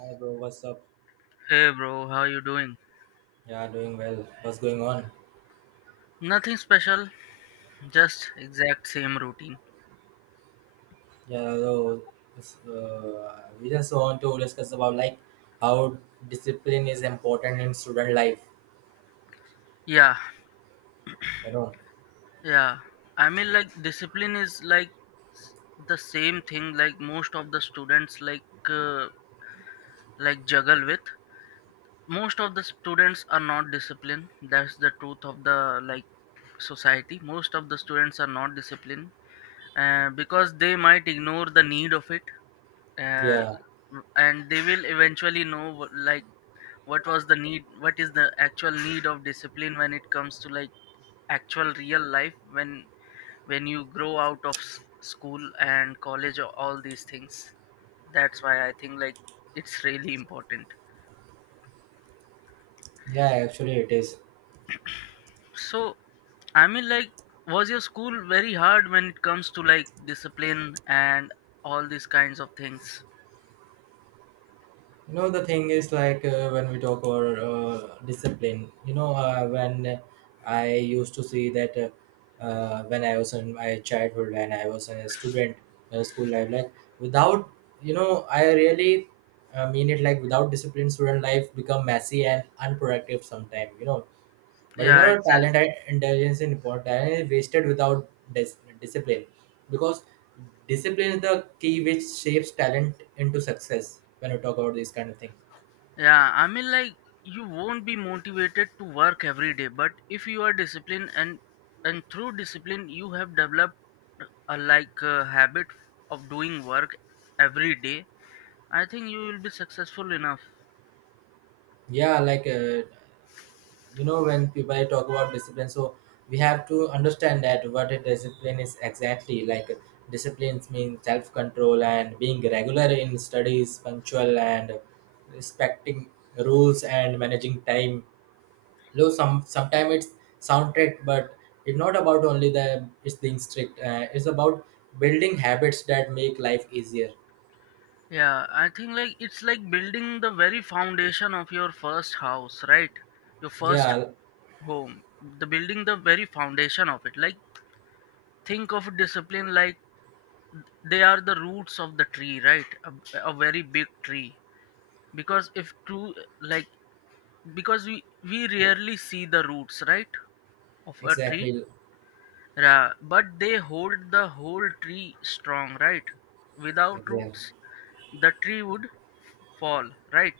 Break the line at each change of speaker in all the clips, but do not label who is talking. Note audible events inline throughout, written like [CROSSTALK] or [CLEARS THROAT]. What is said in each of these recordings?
Hi bro, what's up?
Hey bro, how you doing?
Yeah, doing well. What's going on?
Nothing special, just exact same routine.
Yeah, so we just want to discuss about like how discipline is important in student life.
Yeah,
You know?
yeah. I mean like discipline is like s- the same thing like most of the students uh, like juggle with. Most of the students are not disciplined. That's the truth of the like society. Most of the students are not disciplined, because they might ignore the need of it, uh,
Yeah,
and they will eventually know like what was the need, what is the actual need of discipline when it comes to like actual real life when you grow out of school and college or all these things. That's why I think like it's really important.
yeah, actually it is.
So I mean like, was your school very hard when it comes to like discipline and all these kinds of things?
You know the thing is like when we talk about discipline, you know, when I used to see that when I was in my childhood, when I was a student, school life, like, without, you know, I really mean it, like, without discipline student life become messy and unproductive sometime, you know. But you
Yeah,
know, talent
exactly.
and intelligence is important. Talent is wasted without discipline, because discipline is the key which shapes talent into success. When we talk about these kind of things,
Yeah, I mean, like, you won't be motivated to work every day, but if you are disciplined and through discipline, you have developed a like a habit of doing work every day. I think you will be successful enough.
yeah, like you know, when people talk about discipline, so we have to understand that what a discipline is exactly. Like disciplines mean self control and being regular in studies, punctual and respecting rules and managing time, though sometimes it's soundtrack, but it's not about only the it's being strict, it's about building habits that make life easier.
Yeah, I think like it's like building the very foundation of your first house, right? Your first
Yeah,
home, the building the very foundation of it. Like think of discipline like they are the roots of the tree, right? A very big tree because if true like because we rarely see the roots, right, of a tree.
exactly.
But they hold the whole tree strong, right? Without
Exactly.
roots the tree would fall, right?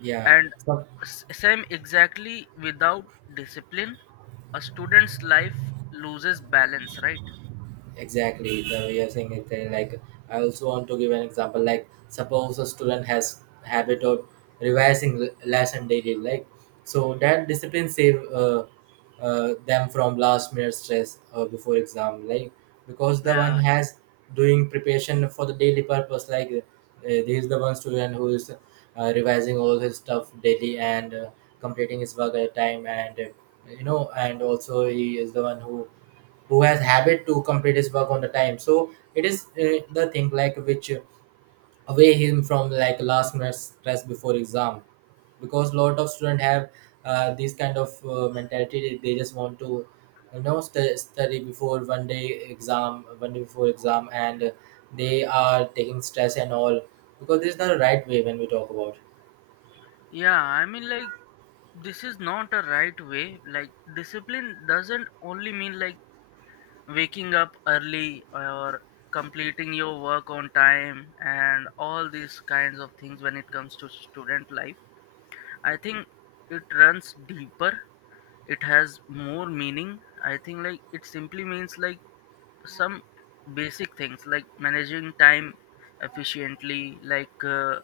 Yeah,
And
so
same exactly without discipline a student's life loses balance, right?
exactly the way you're saying it, like, I also want to give an example. Like suppose a student has habit of revising lesson daily, like, so that discipline save them from last minute stress before exam, like, because the one
Yeah.
has doing preparation for the daily purpose, like, this is the one student who is revising all his stuff daily and completing his work at a time and you know, and also he is the one who has habit to complete his work on the time, so it is the thing like which away him from like last minute stress before exam, because lot of students have this kind of mentality. They just want to, you know, study before one day exam, one day before exam, and they are taking stress and all, because this is not the right way when we talk about.
Yeah I mean like this is not a right way, like discipline doesn't only mean like waking up early or completing your work on time and all these kinds of things. When it comes to student life I think it runs deeper, it has more meaning. I think like it simply means like some basic things like managing time efficiently, like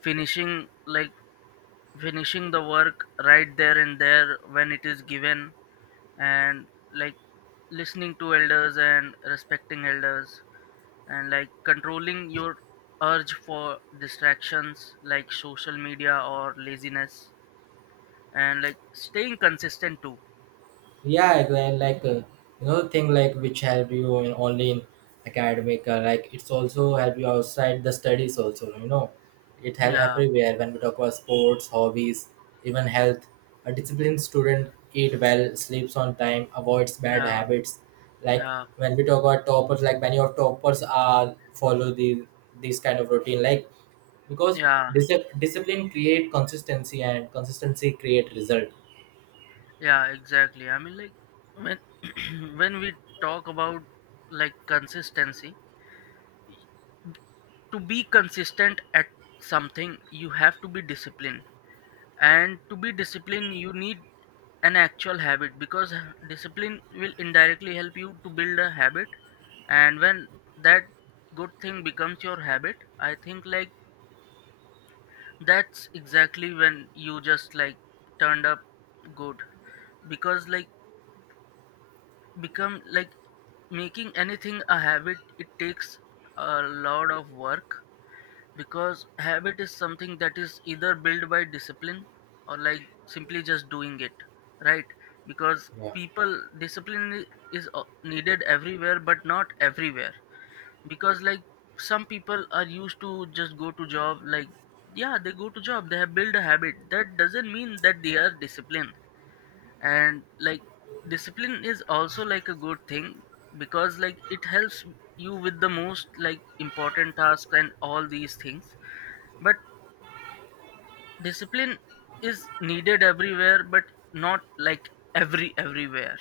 finishing like finishing the work right there and there when it is given, and like listening to elders and respecting elders, and like controlling your urge for distractions like social media or laziness, and like staying consistent too.
Yeah, I agree. And like you know, thing like which help you in only in academic, like it's also help you outside the studies also, you know, it help
Yeah,
everywhere when we talk about sports, hobbies, even health. A disciplined student eat well, sleeps on time, avoids bad
yeah,
habits, like,
yeah,
when we talk about toppers, like, many of toppers are follow the this kind of routine, like, because
yeah,
dis- discipline create consistency and consistency create result.
yeah, exactly. I mean like, when [CLEARS THROAT] when we talk about like consistency, to be consistent at something you have to be disciplined, and to be disciplined you need an actual habit, because discipline will indirectly help you to build a habit. And when that good thing becomes your habit I think like that's exactly when you just like turned up good. Because like become like making anything a habit, it takes a lot of work, because habit is something that is either built by discipline or like simply just doing it, right? Because
Yeah,
people discipline is needed everywhere but not everywhere. Because like some people are used to just go to job, like yeah they go to job, they have built a habit, that doesn't mean that they are disciplined. And like discipline is also like a good thing, because like it helps you with the most like important tasks and all these things. But discipline is needed everywhere, but not like everywhere.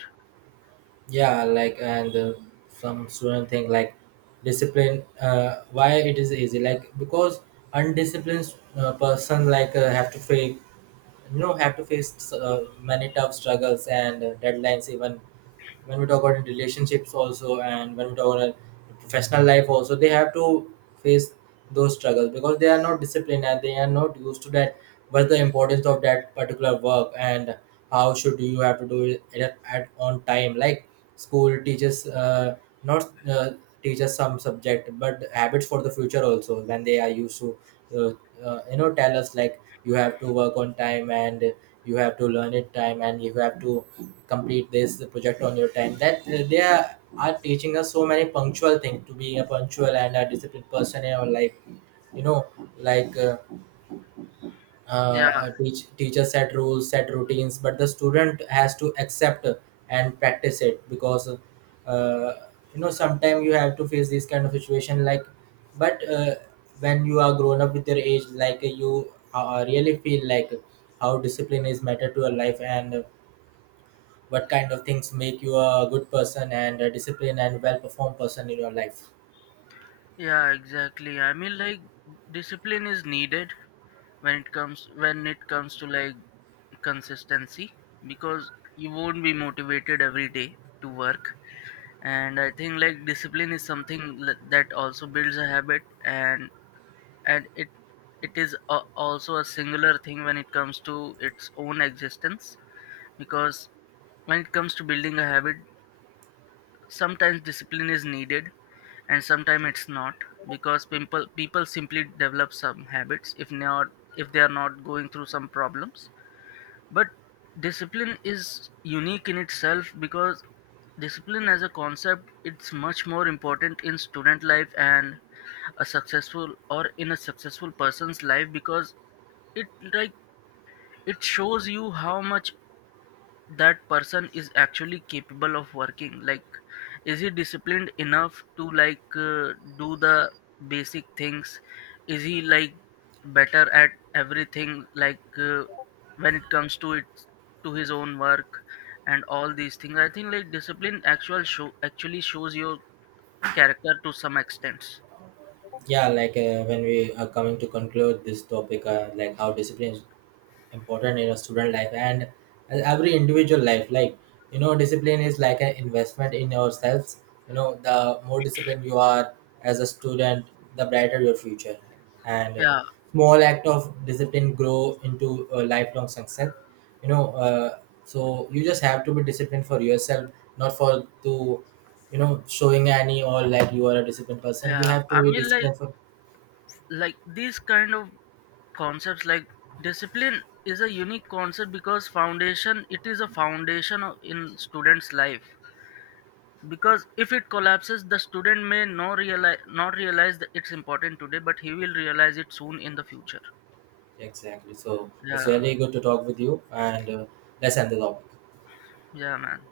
yeah, like, and some student think like discipline, why it is easy, like, because undisciplined person, like, have to face, you know, have to face many tough struggles and deadlines, even when we talk about in relationships also, and when we talk about in professional life also, they have to face those struggles because they are not disciplined and they are not used to that what's the importance of that particular work and how should you have to do it at on time, like, school teaches not teaches some subject but habits for the future also, when they are used to uh, you know, tell us like you have to work on time and you have to learn it time and you have to complete this project on your time, that they are teaching us so many punctual things to being a punctual and a disciplined person in our life, you know, like
Yeah,
teacher set rules, set routines, but the student has to accept and practice it, because you know, sometimes you have to face this kind of situation, like, but when you are grown up with your age, like, you really feel like how discipline is matter to your life and what kind of things make you a good person and a disciplined and well performed person in your life.
yeah, exactly. I mean, like discipline is needed when it comes to like consistency, because you won't be motivated every day to work. And I think like discipline is something that also builds a habit, and it is a, also a singular thing when it comes to its own existence. Because when it comes to building a habit, sometimes discipline is needed and sometimes it's not, because people simply develop some habits if not, if they are not going through some problems. But discipline is unique in itself, because discipline as a concept it's much more important in student life and a successful or in a successful person's life, because it like it shows you how much that person is actually capable of working, like is he disciplined enough to like do the basic things, is he like better at everything like, when it comes to it, to his own work and all these things. I think like discipline actually shows your character to some extent.
Yeah, like when we are coming to conclude this topic, like, how discipline is important in a student life and every individual life, like, you know, discipline is like an investment in yourselves. You know, the more disciplined you are as a student, the brighter your future. And
Yeah.
small act of discipline grow into a lifelong success. You know, so you just have to be disciplined for yourself, not for to, you know, showing any or like you are a disciplined person. You
Yeah
have
I
to be
mean like
disciplined for.
like these kind of concepts like, discipline is a unique concept because foundation it is a foundation in students life, because if it collapses the student may not realize not realize that it's important today, but he will realize it soon in the future.
Exactly. So it's
Yeah.
really good to talk with you and let's end the topic.
Yeah, man.